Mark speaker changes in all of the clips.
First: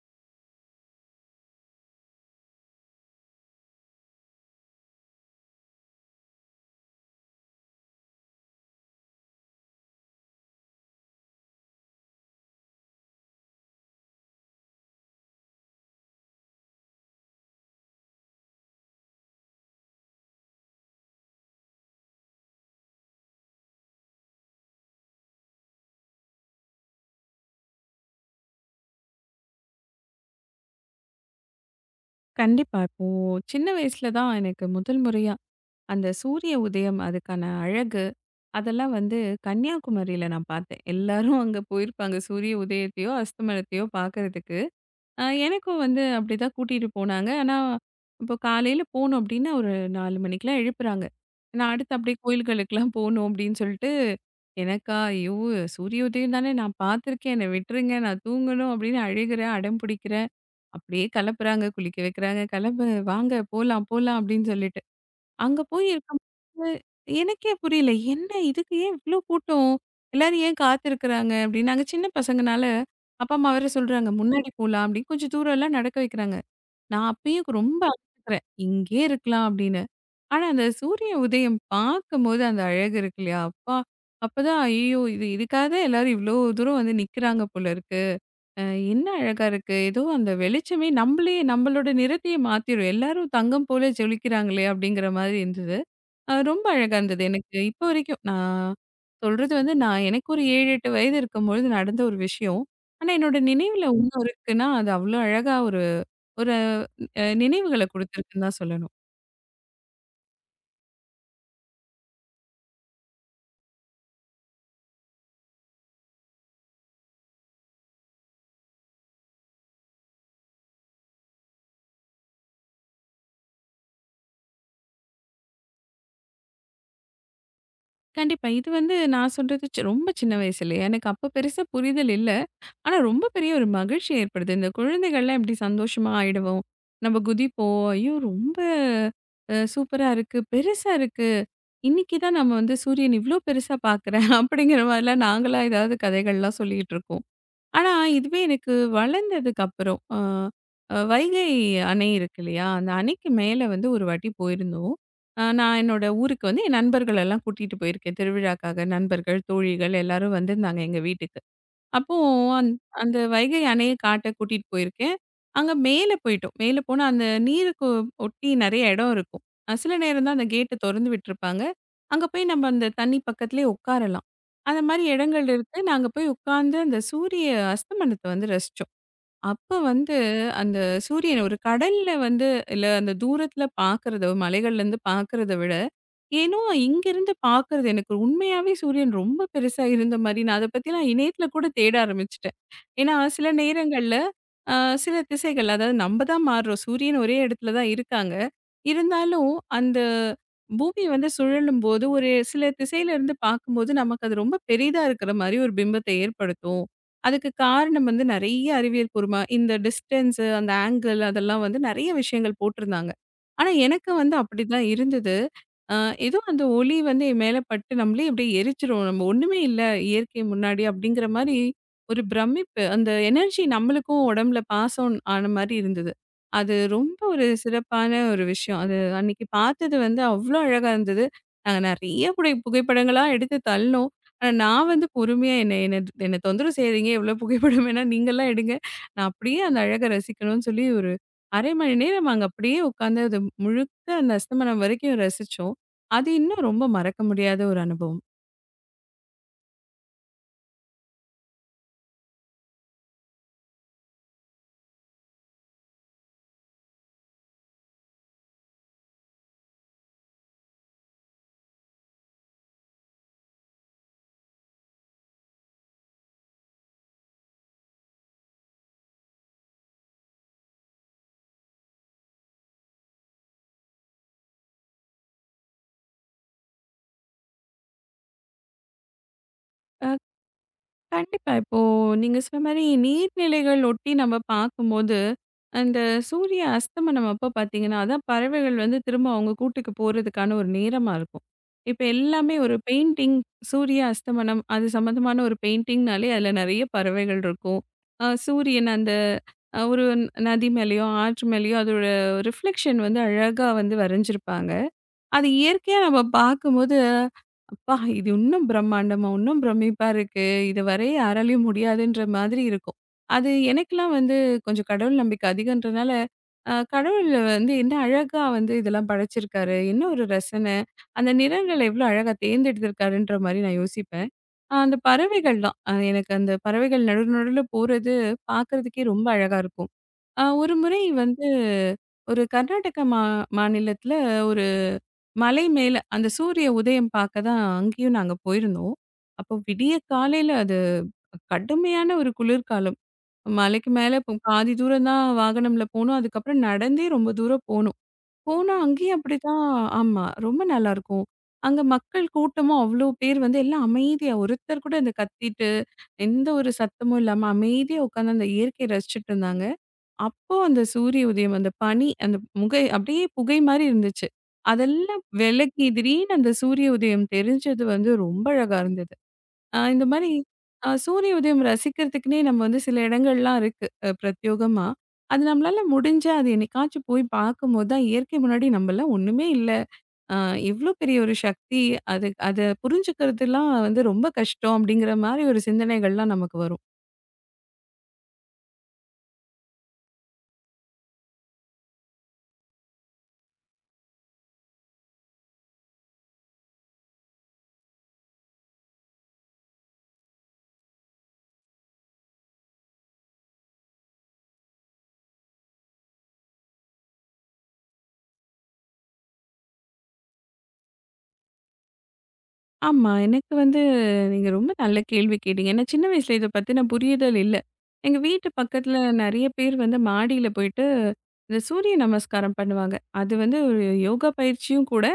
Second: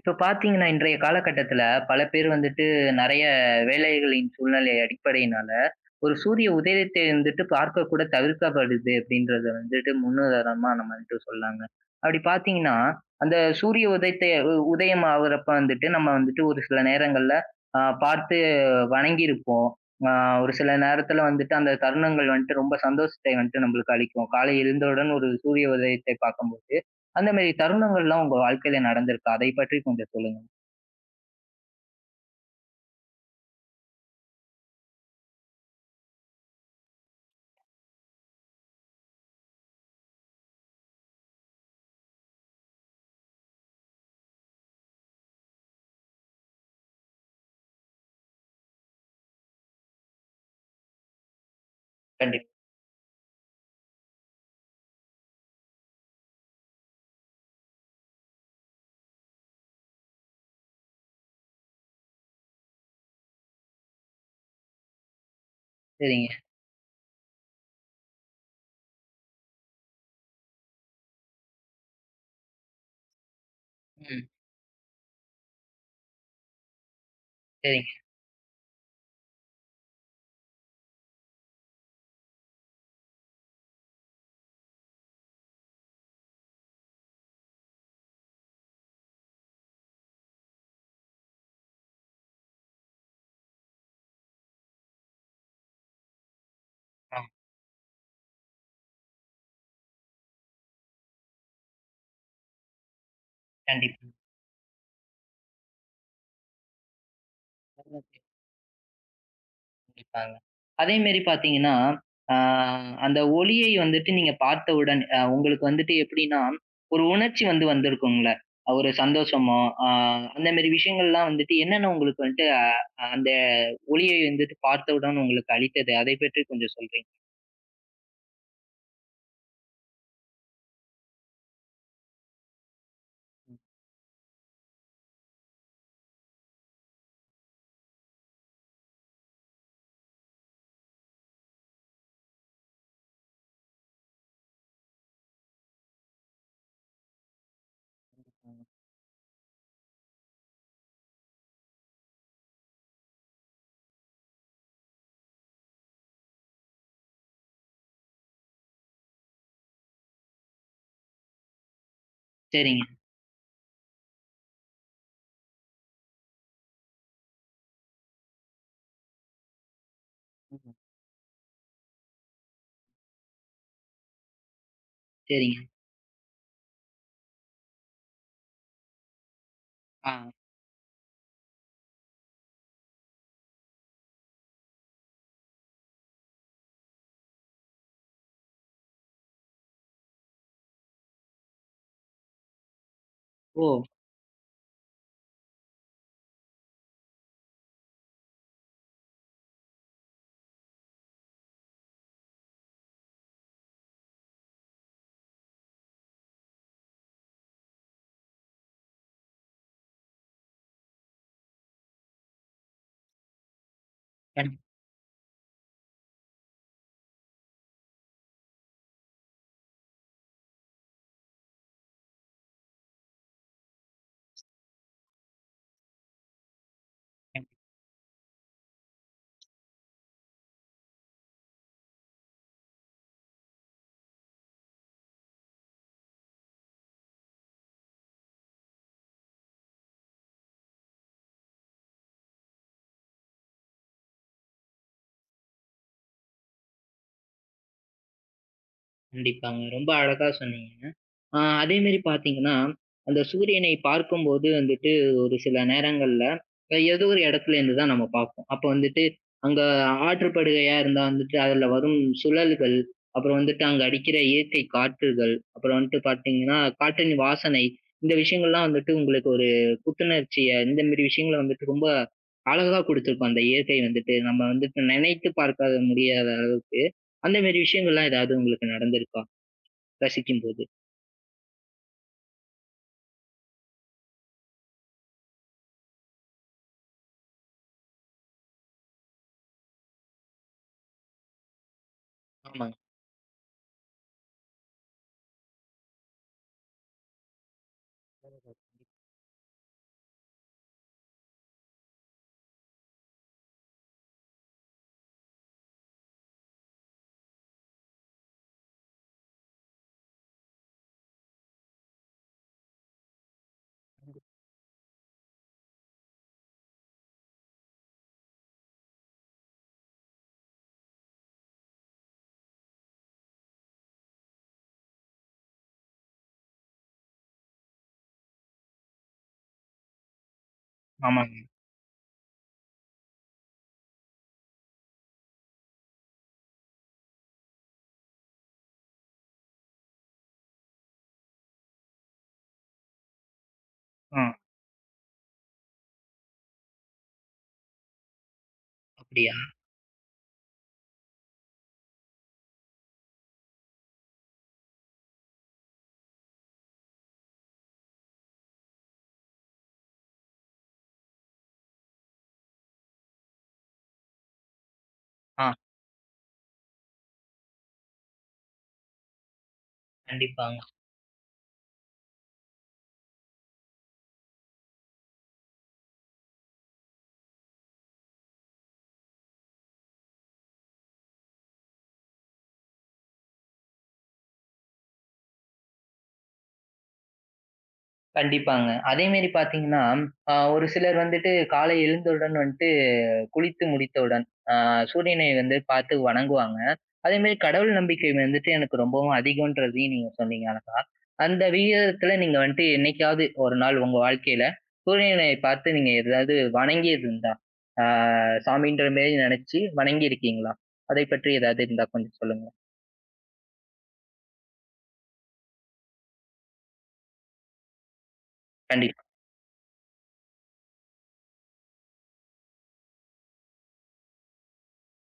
Speaker 1: இப்ப பார்த்தீங்கன்னா, இன்றைய காலகட்டத்தில பல பேர் வந்துட்டு நெறைய வேலைகளின் சூழ்நிலை அடிப்படையினால, ஒரு சூரிய உதயத்தை வந்துட்டு பார்க்க கூட தவிர்க்கப்படுது அப்படின்றத வந்துட்டு முன்னுதாரணமா நம்ம வந்துட்டு சொல்லாங்க. அப்படி பார்த்தீங்கன்னா, அந்த சூரிய உதயத்தை உதயம் ஆகுறப்ப வந்துட்டு நம்ம வந்துட்டு ஒரு சில நேரங்கள்ல பார்த்து வணங்கியிருப்போம். அ ஒரு சில நேரத்தில வந்துட்டு அந்த தருணங்கள் வந்துட்டு ரொம்ப சந்தோஷத்தை வந்துட்டு நம்மளுக்கு அளிக்கும். காலை எழுந்தவுடன் ஒரு சூரிய உதயத்தை பார்க்கும்போது. அந்த மாரி தருணங்கள்லாம் உங்க வாழ்க்கையில நடந்திருக்கா? அதை பற்றி கொஞ்சம் சொல்லுங்க.
Speaker 2: கண்டிப்பா. இப்போ சின்ன வயசுல தான் எனக்கு முதல் முறையா அந்த சூரிய உதயம், அதுக்கான அழகு, அதெல்லாம் வந்து கன்னியாகுமரியில நான் பார்த்தேன். எல்லாரும் அங்க போயிருப்பாங்க சூரிய உதயத்தையோ, அஸ்தமனத்தையோ பார்க்கறதுக்கு. எனக்கும் வந்து அப்படிதான் கூட்டிட்டு போனாங்க. ஆனா, இப்போ காலையில போனோம் அப்படின்னா ஒரு 4 மணிக்கெல்லாம் எழுப்புறாங்க. நான் அடுத்து அப்படியே
Speaker 1: கண்டிப்பா.
Speaker 2: கோயில்களுக்கெல்லாம் போணும் அப்படின்னு சொல்லிட்டு, எனக்கா ஐயோ! சூரிய உதயம் தானே நான் பார்த்துருக்கேன். என்னை விட்டுருங்க நான் தூங்கணும் அப்படின்னு அழுகிறேன், அடம் பிடிக்கிறேன். அப்படியே கெளப்புறாங்க, குளிக்க வைக்கிறாங்க, "கெளம்பு, வாங்க போலாம், போலாம்" அப்படின்னு சொல்லிட்டு. அங்க போய்
Speaker 1: சரிங்க.
Speaker 2: இருக்கும்போது எனக்கே புரியல. என்ன இதுக்கு ஏன் இவ்ளோ கூட்டம்? எல்லாரும் ஏன் காத்திருக்கிறாங்க அப்படின்னு. நாங்க சின்ன பசங்கனால அப்பா, அம்மா வேற சொல்றாங்க,
Speaker 1: ம்.
Speaker 2: "முன்னாடி போலாம்" அப்படின்னு கொஞ்சம் தூரம்லாம் நடக்க வைக்கிறாங்க. நான் அப்பயும் ரொம்ப
Speaker 1: சரிங்க.
Speaker 2: அழுத்துக்கிறேன், "இங்கேயே இருக்கலாம்" அப்படின்னு. ஆனா அந்த சூரிய உதயம் பார்க்கும்போது அந்த அழகு இருக்கு இல்லையா? அப்பா! அப்பதான் ஐயோ! இது இதுக்காக தான் எல்லாரும் இவ்ளோ தூரம் வந்து நிக்கிறாங்க போல இருக்கு. அ என்ன அழகா இருக்கு. ஏதோ அந்த வெளிச்சமே நம்பளே நம்பளோட நிறத்தையே மாத்திரும். எல்லாரும் தங்கம் போல ஜொலிக்கிறாங்களே! அப்படிங்கிற மாதிரி இருந்தது. ரொம்ப அழகா
Speaker 1: ஆ.
Speaker 2: இருந்தது. எனக்கு இப்போ வரைக்கும் நான் சொல்றது வந்து நான் எனக்கு ஒரு 7, 8 வயது இருக்கும்பொழுது நடந்த ஒரு விஷயம். ஆனா, என்னோட நினைவுல
Speaker 1: கண்டிப்பா.
Speaker 2: இன்னும் இருக்குன்னா, அது அவ்ளோ அழகா ஒரு ஒரு அ நினைவுகள
Speaker 1: ஓகே.
Speaker 2: குடுத்துருக்குன்னு தான் சொல்லணும்.
Speaker 1: கண்டிப்பாங்க. அதே மாரி பார்த்தீங்கன்னா, ஆ அந்த ஒளியை வந்துட்டு நீங்க பார்த்தவுடன் உங்களுக்கு வந்துட்டு எப்படின்னா, ஒரு உணர்ச்சி வந்து வந்திருக்கும்ல. ஒரு சந்தோஷமோ, ஆ அந்த மாரி விஷயங்கள்லாம் வந்துட்டு என்னென்ன உங்களுக்கு வந்துட்டு அந்த ஒளியை வந்துட்டு பார்த்தவுடன் உங்களுக்கு அளித்தது? அதை பற்றி கொஞ்சம் சொல்றீங்க?
Speaker 2: கண்டிப்பா. இது வந்து நான் சொல்றது ரொம்ப சின்ன வயசுல. எனக்கு அப்ப பெருசா புரிதல் இல்ல. ஆனா, ரொம்ப பெரிய ஒரு மகிழ்ச்சி ஏற்படுது. இந்த குழந்தைகள்லாம் எப்படி சந்தோஷமா ஆயிடுவோம். நம்ம குதிப்போம். ஐயோ! ரொம்ப சூப்பரா இருக்கு. பெருசா இருக்கு. இன்னைக்கு தான் நம்ம வந்து சூரியன் இவ்ளோ பெருசா பார்க்குறேன். அப்படிங்கிற மாதிரிலாம் நாங்கலாம் ஏதாவது கதைகள்லாம் சொல்லிட்டு இருக்கோம். ஆனா, இதுவே எனக்கு வளர்ந்ததுக்கு அப்புறம் அ அ வைகை அணை இருக்கு இல்லையா? அந்த அணைக்கு மேல வந்து ஒரு வாட்டி போயிருந்தோம். நான் என்னோட ஊருக்கு வந்து என் நண்பர்களெல்லாம் கூட்டிட்டு போயிருக்கேன். திருவிழாக்காக நண்பர்கள், தோழிகள் எல்லாரும் வந்திருந்தாங்க எங்க வீட்டுக்கு. அப்போ அந்
Speaker 1: சரிங்க.
Speaker 2: அந்த வைகை அணைய காட்ட கூட்டிட்டு போயிருக்கேன். அங்க மேல போயிட்டோம். மேல போனா அந்த நீருக்கு ஒட்டி நெறைய இடம் இருக்கும். சில நேரம் தான் அந்த கேட்ட
Speaker 1: ம்.
Speaker 2: தொறந்து விட்டுருப்பாங்க. அங்க போய் நம்ம அந்த தண்ணி பக்கத்திலேயே உட்காரலாம். அந்த மாரி இடங்கள்
Speaker 1: சரிங்க.
Speaker 2: இருக்கு. நாங்க போய் உட்கார்ந்து அந்த சூரிய அஸ்தமனத்த வந்து ரசிச்சோம். அப்ப
Speaker 1: ஆ.
Speaker 2: வந்து அந்த சூரியன் ஒரு கடல்ல வந்து இல்ல அந்த தூரத்துல பார்க்கறத மலைகள்லேருந்து பார்க்கறத விட ஏனோ, இங்கருந்து பார்க்கறது எனக்கு உண்மையாவே சூரியன் ரொம்ப பெருசா இருந்த மாரி நான் அத பத்தி நான் இணையத்துல கூட தேட ஆரம்பிச்சுட்டேன். ஏன்னா, சில
Speaker 1: ஓ!
Speaker 2: நேரங்கள்ல அ சில திசைகள் அதாவது நம்ம தான் மாறுறோம். சூரியன் ஒரே இடத்துல தான் இருக்காங்க. இருந்தாலும் அந்த பூமி வந்து சுழலும்போது ஒரு சில திசையிலருந்து பார்க்கும்போது நமக்கு அது ரொம்ப பெரிதா இருக்கிற மாரி ஒரு பிம்பத்த ஏற்படுத்தும். அதுக்கு காரணம் வந்து நெறைய அறிவியல் பூர்வமா இந்த டிஸ்டன்ஸ் அந்த ஆங்கிள் அதெல்லாம் வந்து நெறைய விஷயங்கள் போட்டிருந்தாங்க. ஆனா, எனக்கு வந்து
Speaker 1: கண்டிப்பா.
Speaker 2: அப்படிதான் இருந்தது. ஆ, ஏதோ அந்த ஒளி வந்து என் மேல பட்டு நம்மளே அப்படியே எரிச்சிரும். நம்ம ஒண்ணுமே இல்ல இயற்கை முன்னாடி அப்படிங்கிற மாரி ஒரு பிரமிப்பு. அந்த எனர்ஜி நம்மளுக்கும் உடம்புல பாஸ் ஆன் ஆன மாரி இருந்தது. அது ரொம்ப ஒரு சிறப்பான ஒரு விஷயம். அது அன்னைக்கு பார்த்தது வந்து அவ்ளோ அழகா இருந்தது. நாங்க நெறைய புகைப்படங்களா எடுத்து தள்ளினோம். ஆனா, நான் வந்து பொறுமையா என்ன என்ன என்ன தொந்தரவு செய்யாதீங்க. எவ்ளோ புகைப்படம் வேணா நீங்கலாம் எடுங்க. நான் அப்படியே அந்த அழக ரசிக்கணும்னு சொல்லி ஒரு 1/2 மணி நேரம் அங்க அப்படியே உட்காந்து அது முழுக்க அந்த அஸ்தமனம் வரைக்கும் ரசிச்சோம். அது இன்னும் ரொம்ப மறக்க முடியாத ஒரு அனுபவம்.
Speaker 1: கண்டிப்பாங்க. ரொம்ப அழகா சொன்னீங்க. அதே மாரி பார்த்தீங்கன்னா, அந்த சூரியனை பார்க்கும்போது வந்துட்டு ஒரு சில நேரங்கள்ல, ஏதோ ஒரு இடத்துல இருந்து தான் நம்ம பார்ப்போம். அப்போ வந்துட்டு அங்க ஆற்றுப்படுகையா இருந்தா வந்துட்டு அதுல வரும் சுழல்கள், அப்புறம் வந்துட்டு அங்க அடிக்கிற இயற்கை காற்றுகள், அப்புறம் வந்துட்டு பார்த்தீங்கன்னா, காற்றின் வாசனை இந்த விஷயங்கள்லாம் வந்துட்டு உங்களுக்கு ஒரு புத்துணர்ச்சிய இந்த மாரி விஷயங்கள வந்துட்டு ரொம்ப அழகா குடுத்திருக்கும். அந்த இயற்கை வந்துட்டு நம்ம வந்துட்டு நினைத்து பார்க்க முடியாத அளவுக்கு அந்த மாரி விஷயங்கள்லாம் ஏதாவது உங்களுக்கு நடந்திருக்கா?
Speaker 2: அ
Speaker 1: ரசிக்கும்போது.
Speaker 2: கண்டிப்பா. இப்போ நீங்க சொன்ன மாரி நீர்நிலைகள் ஒட்டி நம்ம பார்க்கும்போது, அந்த சூரிய அஸ்தமனம் அப்ப பார்த்தீங்கன்னா, அதான் பறவைகள் வந்து திரும்ப அவங்க கூட்டுக்கு போறதுக்கான ஒரு நேரமா இருக்கும். இப்ப எல்லாமே ஒரு
Speaker 1: ஆமாங்க.
Speaker 2: பெயிண்டிங், சூரிய அஸ்தமனம் அது சம்மந்தமான ஒரு பெயிண்டிங்னாலே அதில நெறைய பறவைகள் இருக்கும். சூரியன் அந்த நதி மேலயோ, ஆற்று மேலயோ அதோட ரிஃப்ளெக்ஷன் வந்து அழகா வந்து வரைஞ்சிருப்பாங்க. அது இயற்கையா நம்ம பார்க்கும்போது, அப்பா! இது இன்னும் பிரம்மாண்டமா, இன்னும் பிரமிப்பா இருக்கு. இது வரைய யாராலயும் முடியாதுன்ற மாதிரி இருக்கும். அது எனக்கெல்லாம் வந்து கொஞ்சம் கடவுள் நம்பிக்கை அதிகன்றனால, கடவுள் வந்து என்ன அழகா வந்து இதெல்லாம் படைச்சிருக்காரு. என்ன ஒரு ரசனை. அந்த நிறங்கள் எவ்வளோ அழகா தேர்ந்தெடுத்திருக்காருன்ற மாரி நான் யோசிப்பேன். அந்த பறவைகள் தான். எனக்கு அந்த பறவைகள் நடு நடுவுல போறது பார்க்கறதுக்கே ரொம்ப அழகா இருக்கும். ஒரு முறை
Speaker 1: ஆமாங்க.
Speaker 2: வந்து ஒரு கர்நாடக மா மாநிலத்தில மலை மேல அந்த சூரிய உதயம் பார்க்க தான் அங்கேயும் நாங்க போயிருந்தோம். அப்போ விடிய காலையில அது கடுமையான ஒரு குளிர்காலம். மலைக்கு மேல
Speaker 1: ஆ.
Speaker 2: இப்போ பாதி தூரம் தான் வாகனம்ல போனோம். அதுக்கப்புறம் நடந்தே ரொம்ப தூரம் போனோம். போனா அங்கேயும்
Speaker 1: அப்படியா?
Speaker 2: அப்படிதான் ஆமா. ரொம்ப நல்லாருக்கும். அங்க மக்கள் கூட்டமும் அவ்ளோ பேர் வந்து எல்லாம் அமைதியா ஒருத்தர் கூட இந்த கத்திட்டு, எந்த ஒரு சத்தமும் இல்லாம அமைதியா உட்காந்து அந்த இயற்கையை ரசிச்சுட்டு இருந்தாங்க. அப்போ அந்த சூரிய உதயம், அந்த பனி, அந்த முகை அப்படியே புகை மாரி இருந்துச்சு. அதெல்லாம்
Speaker 1: ஆ
Speaker 2: விலக்கி திடீர்னு அந்த சூரிய உதயம் தெரிஞ்சது வந்து ரொம்ப அழகா இருந்தது. அ இந்த மாரி
Speaker 1: கண்டிப்பாங்க,
Speaker 2: அ சூரிய உதயம் ரசிக்கிறதுக்குன்னே நம்ம வந்து சில இடங்கள்லாம் இருக்கு பிரத்யோகமா. அது நம்மளால முடிஞ்சா அது என்னைக்காச்சும் போய் பார்க்கும்போது தான் இயற்கை முன்னாடி நம்மலாம் ஒண்ணுமே இல்ல. அ எவ்ளோ பெரிய ஒரு சக்தி அது அத புரிஞ்சுக்கிறதுலாம் வந்து ரொம்ப கஷ்டம் அப்படிங்கிற மாரி ஒரு சிந்தனைகள்லாம் நமக்கு வரும்.
Speaker 1: கண்டிப்பாங்க. அதே மாரி பார்த்தீங்கன்னா, ஒரு சிலர் வந்துட்டு காலை எழுந்தவுடன் வந்துட்டு குளித்து முடித்தவுடன், அ சூரியனை வந்து பார்த்து வணங்குவாங்க. அதே மாரி கடவுள் நம்பிக்கை வந்துட்டு எனக்கு ரொம்பவும் அதிகம்ன்றதையும் நீங்க சொன்னீங்க அழகா. அந்த விகிதத்துல நீங்க வந்துட்டு என்னைக்காவது ஒரு நாள் உங்க வாழ்க்கையில சூரியனை பார்த்து நீங்க ஏதாவது வணங்கியது உண்டா? ஆ சாமின்ற மாரி நெனைச்சு வணங்கியிருக்கீங்களா? அதை பற்றி ஏதாவது இருந்தா கொஞ்சம் சொல்லுங்க.
Speaker 2: ஆமா. எனக்கு வந்து நீங்க ரொம்ப நல்ல கேள்வி கேட்டீங்க. ஏன்னா சின்ன வயசுல இத பத்தின புரியுதல் இல்ல. எங்க வீட்டு பக்கத்துல
Speaker 1: கண்டிப்பா,
Speaker 2: நெறைய பேர் வந்து மாடியில போயிட்டு, இந்த சூரிய நமஸ்காரம் பண்ணுவாங்க. அது வந்து ஒரு யோகா பயிற்சியும் கூட.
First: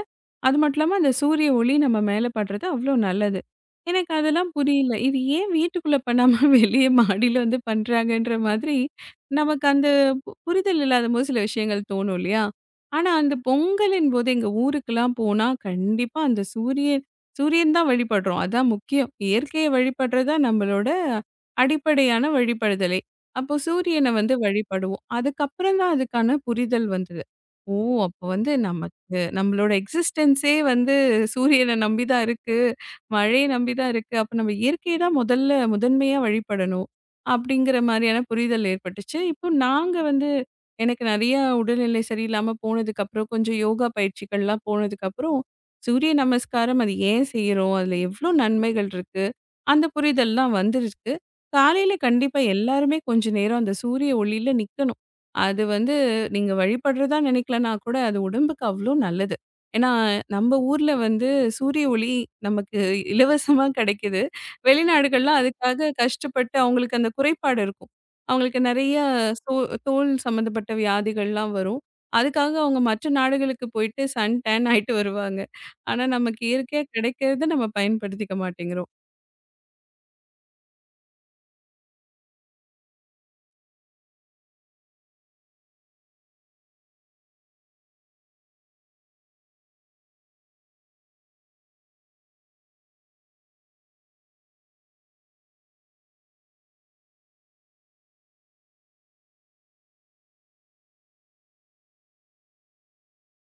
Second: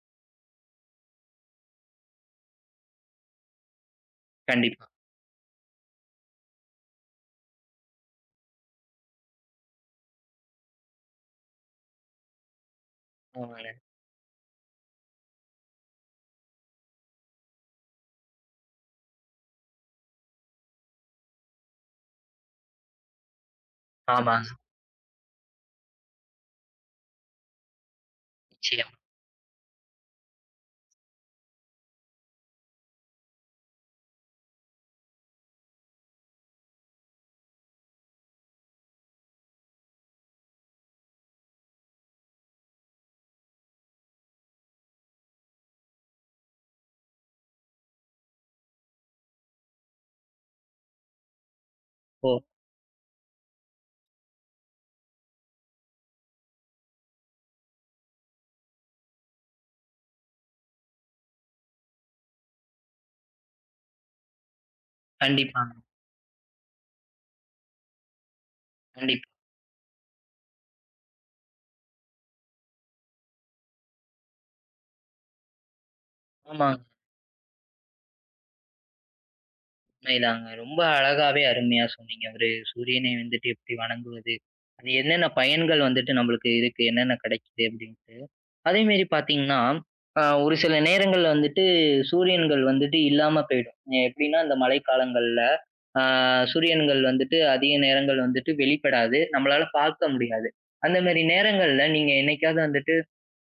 Speaker 2: அது மட்டும் இல்லாம அந்த சூரிய ஒளி நம்ம மேல படுறது அவ்ளோ நல்லது. எனக்கு அதெல்லாம்
Speaker 1: கண்டிப்பா.
Speaker 2: புரியல. இது ஏன் வீட்டுக்குள்ள பண்ணாம வெளிய மாடியில வந்து பண்றாங்கன்ற மாதிரி, நமக்கு அந்த புரிதல் இல்லாதபோது சில விஷயங்கள் தோணும் இல்லையா? ஆனா அந்த
Speaker 1: ஆமாங்க.
Speaker 2: பொங்கலின் போது எங்க ஊருக்கெல்லாம் போனா கண்டிப்பா அந்த சூரியன் சூரியன் தான் வழிபடுறோம். அதான் முக்கியம். இயற்கையை வழிபடுறது தான் நம்மளோட அடிப்படையான வழிபடுதலே. அப்போ சூரியன வந்து
Speaker 1: ஆமாங்க.
Speaker 2: வழிபடுவோம். அதுக்கப்புறம் தான் அதுக்கான புரிதல் வந்தது. ஓ! அப்ப வந்து
Speaker 1: நிச்சயமா.
Speaker 2: நமக்கு நம்மளோட எக்ஸிஸ்டன்ஸே வந்து சூரியன நம்பி தான் இருக்கு. மழைய நம்பி தான் இருக்கு. அப்ப நம்ம இயற்கைய தான் முதல்ல முதன்மையா வழிபடணும். அப்படிங்கிற மாரியான புரிதல் ஏற்பட்டுச்சு. இப்போ நாங்க வந்து எனக்கு நெறைய உடல்நிலை சரியில்லாம போனதுக்கப்புறம், கொஞ்சம் யோகா பயிற்சிகள்லாம் போனதுக்கப்புறம், சூரிய நமஸ்காரம் அது ஏன் செய்றோம்? அதுல எவ்ளோ நன்மைகள் இருக்கு? அந்த புரிதல்லாம் வந்திருக்கு. காலையில
Speaker 1: ஓ!
Speaker 2: கண்டிப்பா எல்லாருமே கொஞ்ச நேரம் அந்த சூரிய ஒளியில நிக்கணும். அது வந்து நீங்க வழிபடுறதா நினைக்கலனா கூட, அது உடம்புக்கு அவ்ளோ நல்லது. ஏன்னா, நம்ம ஊர்ல வந்து சூரிய ஒளி நமக்கு இலவசமா கிடைக்குது. வெளிநாடுகள்ல
Speaker 1: கண்டிப்பாங்க,
Speaker 2: அதுக்காக கஷ்டப்பட்டு அவங்களுக்கு அந்த குறைபாடு இருக்கும். அவங்களுக்கு நெறைய
Speaker 1: கண்டிப்பா.
Speaker 2: சோ தோல் சம்மந்தப்பட்ட வியாதிகள்லாம் வரும். அதுக்காக அவங்க மற்ற நாடுகளுக்கு போயிட்டு சன் டேன் ஆயிட்டு வருவாங்க. ஆனா, நமக்கு
Speaker 1: ஆமாங்க.
Speaker 2: இயற்கையா கிடைக்கிறத நம்ம பயன்படுத்திக்க மாட்டேங்கிறோம்.
Speaker 1: உண்மைதாங்க. ரொம்ப அழகாவே அருமையா சொன்னீங்க. ஒரு சூரியனை வந்துட்டு எப்படி வணங்குவது? அது என்னென்ன பயன்கள் வந்துட்டு நம்மளுக்கு இதுக்கு என்னென்ன கிடைக்குது அப்படின்ட்டு. அதே மாரி பார்த்தீங்கன்னா, ஒரு சில நேரங்கள்ல வந்துட்டு சூரியன்கள் வந்துட்டு இல்லாம போயிடும். எப்படின்னா, இந்த மழைக்காலங்கள்ல ஆ சூரியன்கள் வந்துட்டு அதிக நேரங்கள் வந்துட்டு வெளிப்படாது. நம்மளால பார்க்க முடியாது. அந்த மாரி நேரங்கள்ல நீங்க என்னைக்காவது வந்துட்டு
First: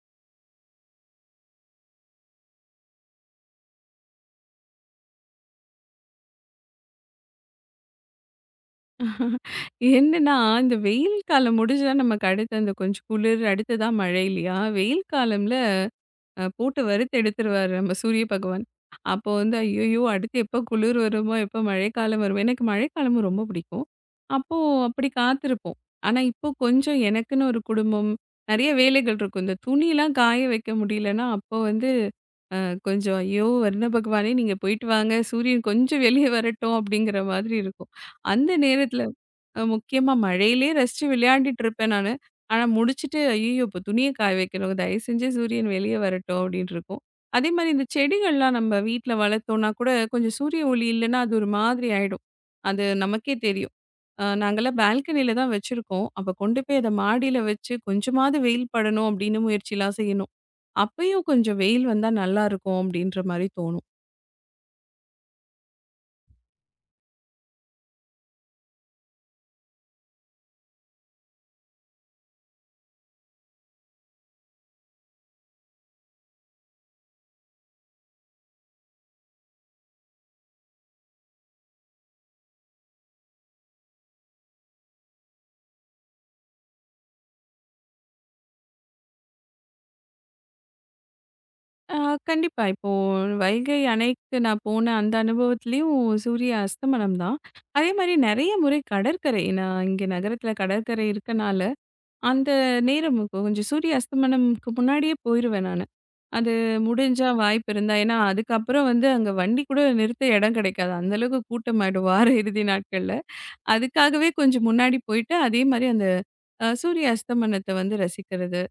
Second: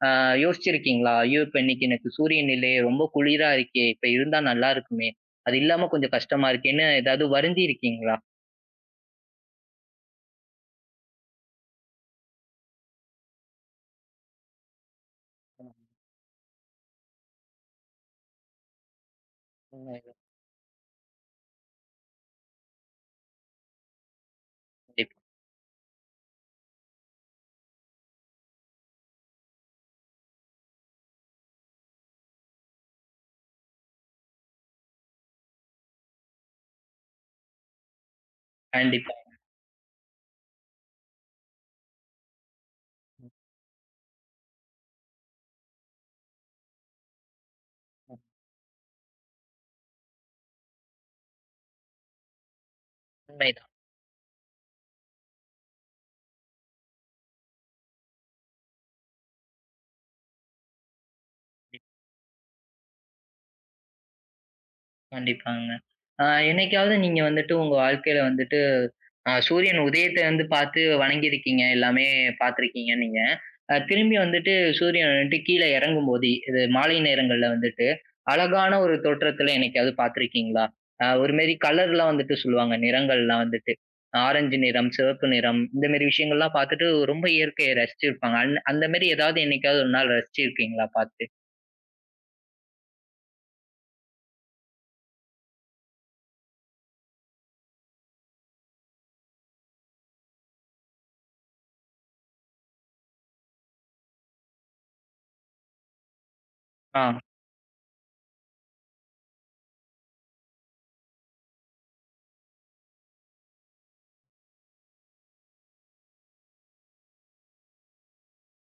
Speaker 1: ஆ யோசிச்சிருக்கீங்களா? ஐயோ! இப்ப இன்னைக்கு எனக்கு சூரியன் இல்லையே! ரொம்ப குளிரா இருக்கே! இப்ப இருந்தா நல்லா இருக்குமே! அது இல்லாம கொஞ்சம் கஷ்டமா இருக்கேன்னு ஏதாவது வருந்தி இருக்கீங்களா?
Speaker 2: என்னன்னா, இந்த வெயில் காலம் முடிஞ்சா நமக்கு அடுத்து அந்த கொஞ்சம் குளிர், அடுத்ததா மழை இல்லையா? வெயில் காலம்ல போட்டு வறுத்து எடுத்துருவாரு நம்ம சூரிய பகவான். அப்போ வந்து ஐய்யயோ!
Speaker 1: உண்மைதான்,
Speaker 2: அடுத்து எப்போ குளிர் வருமோ! எப்போ மழைக்காலம் வருமோ! எனக்கு மழைக்காலமும் ரொம்ப பிடிக்கும். அப்போ அப்படி
Speaker 1: கண்டிப்பா,
Speaker 2: காத்திருப்போம். ஆனா, இப்போ கொஞ்சம் எனக்குன்னு ஒரு குடும்பம், நெறைய வேலைகள் இருக்கும். இந்த துணிலாம் காய வைக்க முடியலன்னா, அப்போ வந்து அ கொஞ்சம் ஐயோ! வருண பகவானே நீங்க போயிட்டு வாங்க. சூரியன் கொஞ்சம் வெளிய வரட்டும் அப்படிங்கிற மாதிரி இருக்கும். அந்த நேரத்தில
Speaker 1: கண்டிப்பா.
Speaker 2: முக்கியமா மழையிலே ரசிச்சு விளையாடிட்டு இருப்பேன் நானு. ஆனா முடிச்சுட்டு, ஐய்யய்யோ! இப்போ துணிய காய வைக்கணும். தயவு செஞ்சு சூரியன் வெளிய வரட்டும் அப்டின்ட்டு இருக்கும். அதே மாரி இந்த செடிகள்லாம் நம்ம வீட்ல வளர்த்தோம்னா கூட, கொஞ்சம் சூரிய ஒளி இல்லன்னா, அது ஒரு மாதிரி ஆயிடும். அது நமக்கே
Speaker 1: உண்மைதான்.
Speaker 2: தெரியும். நாங்கலாம் பால்கனில தான் வச்சிருக்கோம். அப்ப கொண்டு போய் அத மாடியில வச்சு கொஞ்சமாவது வெயில் படணும் அப்டின்னு முயற்சிலாம் செய்யணும். அப்பயும் கொஞ்சம் வெயில் வந்தா நல்லாருக்கும் அப்டின்ற மாரி தோணும்.
Speaker 1: கண்டிப்பாங்க. ஆ என்னைக்காவது நீங்க வந்துட்டு உங்க வாழ்க்கையில வந்துட்டு சூரியன் உதயத்த வந்து பார்த்து வணங்கியிருக்கீங்க. எல்லாமே பார்த்துருக்கீங்க நீங்க. திரும்பி வந்துட்டு சூரியன் வந்துட்டு கீழ இறங்கும்போது, இது மாலை நேரங்கள்ல வந்துட்டு, அழகான ஒரு தோற்றத்துல என்னைக்காவது பார்த்துருக்கீங்களா? ஒரு மாரி கலர்லாம் வந்துட்டு சொல்லுவாங்க. நிறங்கள்லாம் வந்துட்டு. ஆரஞ்சு நிறம், சிவப்பு நிறம் இந்த மாரி விஷயங்கள்லாம் பார்த்துட்டு ரொம்ப இயற்கைய ரசிச்சிருப்பாங்க. அந்த மாரி ஏதாவது என்னைக்காவது ஒரு நாள் ரசிச்சிருக்கீங்களா பார்த்து?
Speaker 2: ஆ, கண்டிப்பா. இப்போ வைகை அணைக்கு நான் போன அந்த அனுபவத்திலயும் சூரிய அஸ்தமனம் தான். அதேமாரி நெறைய முறை கடற்கரை நான் இங்க நகரத்தில கடற்கரை இருக்கனால, அந்த நேரம் கொஞ்சம் சூரிய அஸ்தமனம்க்கு முன்னாடியே போயிருவேன் நானு. அது
Speaker 1: ஆ.
Speaker 2: முடிஞ்சா வாய்ப்பு இருந்தா ஏன்னா, அதுக்கப்புறம் வந்து அங்க வண்டி கூட நிறுத்த இடம் கிடைக்காது. அந்த அளவுக்கு கூட்டமாயிடும் வார இறுதி நாட்கள்ல. அதுக்காகவே கொஞ்சம் முன்னாடி போயிட்டு அதேமாரி அந்த சூரிய அஸ்தமனத்த வந்து ரசிக்கிறது.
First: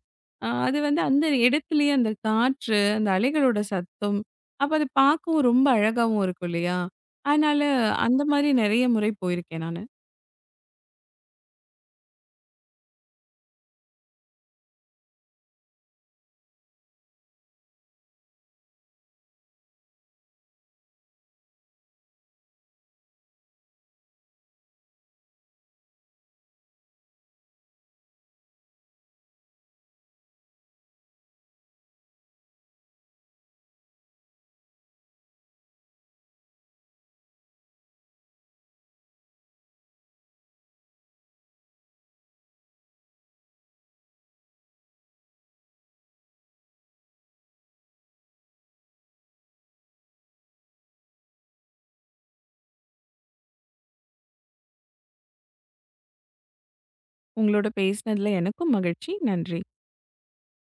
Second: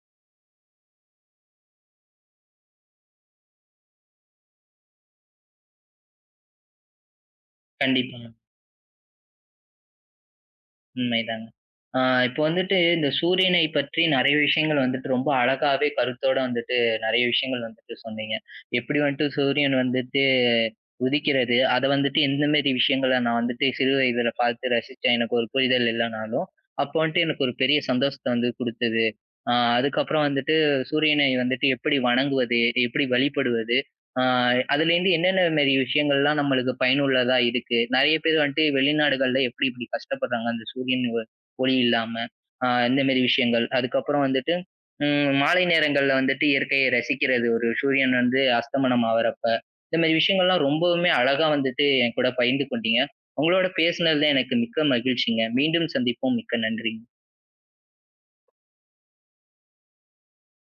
Speaker 2: அது வந்து அந்த இடத்துலயே அந்த காற்று, அந்த அலைகளோட சத்தம், அப்ப அது பார்க்கவும் ரொம்ப அழகாவும் இருக்கும் இல்லையா? அதனால
Speaker 1: கண்டிப்பா.
Speaker 2: அந்த மாரி நெறைய முறை போயிருக்கேன் நானு.
Speaker 1: உண்மைதாங்க. ஆ இப்போ வந்துட்டு இந்த சூரியனை பற்றி நிறைய விஷயங்கள் வந்துட்டு ரொம்ப அழகாவே கருத்தோட வந்துட்டு நிறைய விஷயங்கள் வந்துட்டு சொன்னீங்க. எப்படி வந்துட்டு சூரியன் வந்துட்டு உதிக்கிறது, அத வந்துட்டு எந்த மாரி விஷயங்கள நான் வந்துட்டு சிறு வயதில பார்த்து ரசிச்சேன். எனக்கு ஒரு புரிதல் இல்லனாலும், அப்போ வந்துட்டு எனக்கு ஒரு பெரிய சந்தோஷத்த வந்து குடுத்தது. அதுக்கப்புறம் வந்துட்டு சூரியனை வந்துட்டு எப்படி வணங்குவது, எப்படி வழிபடுவது ஆ அதுலேருந்து என்னென்ன மாரி விஷயங்கள்லாம் நம்மளுக்கு பயனுள்ளதா இருக்கு? நெறைய பேர் வந்துட்டு வெளிநாடுகள்ல எப்படி இப்படி கஷ்டப்படுறாங்க அந்த சூரியன் ஒளி இல்லாம. இந்த மாரி விஷயங்கள். அதுக்கப்புறம் வந்துட்டு மாலை நேரங்கள்ல வந்துட்டு இயற்கையை ரசிக்கிறது. ஒரு சூரியன் வந்து அஸ்தமனம் ஆவறப்ப. இந்த மாரி விஷயங்கள்லாம் ரொம்பவுமே அழகா வந்துட்டு என் கூட பகிர்ந்து கொண்டீங்க. உங்களோட பேசினதுல எனக்கு மிக்க மகிழ்ச்சிங்க. மீண்டும் சந்திப்போம். மிக்க நன்றி.
Speaker 2: உங்களோட பேசினதுல எனக்கும் மகிழ்ச்சி. நன்றி.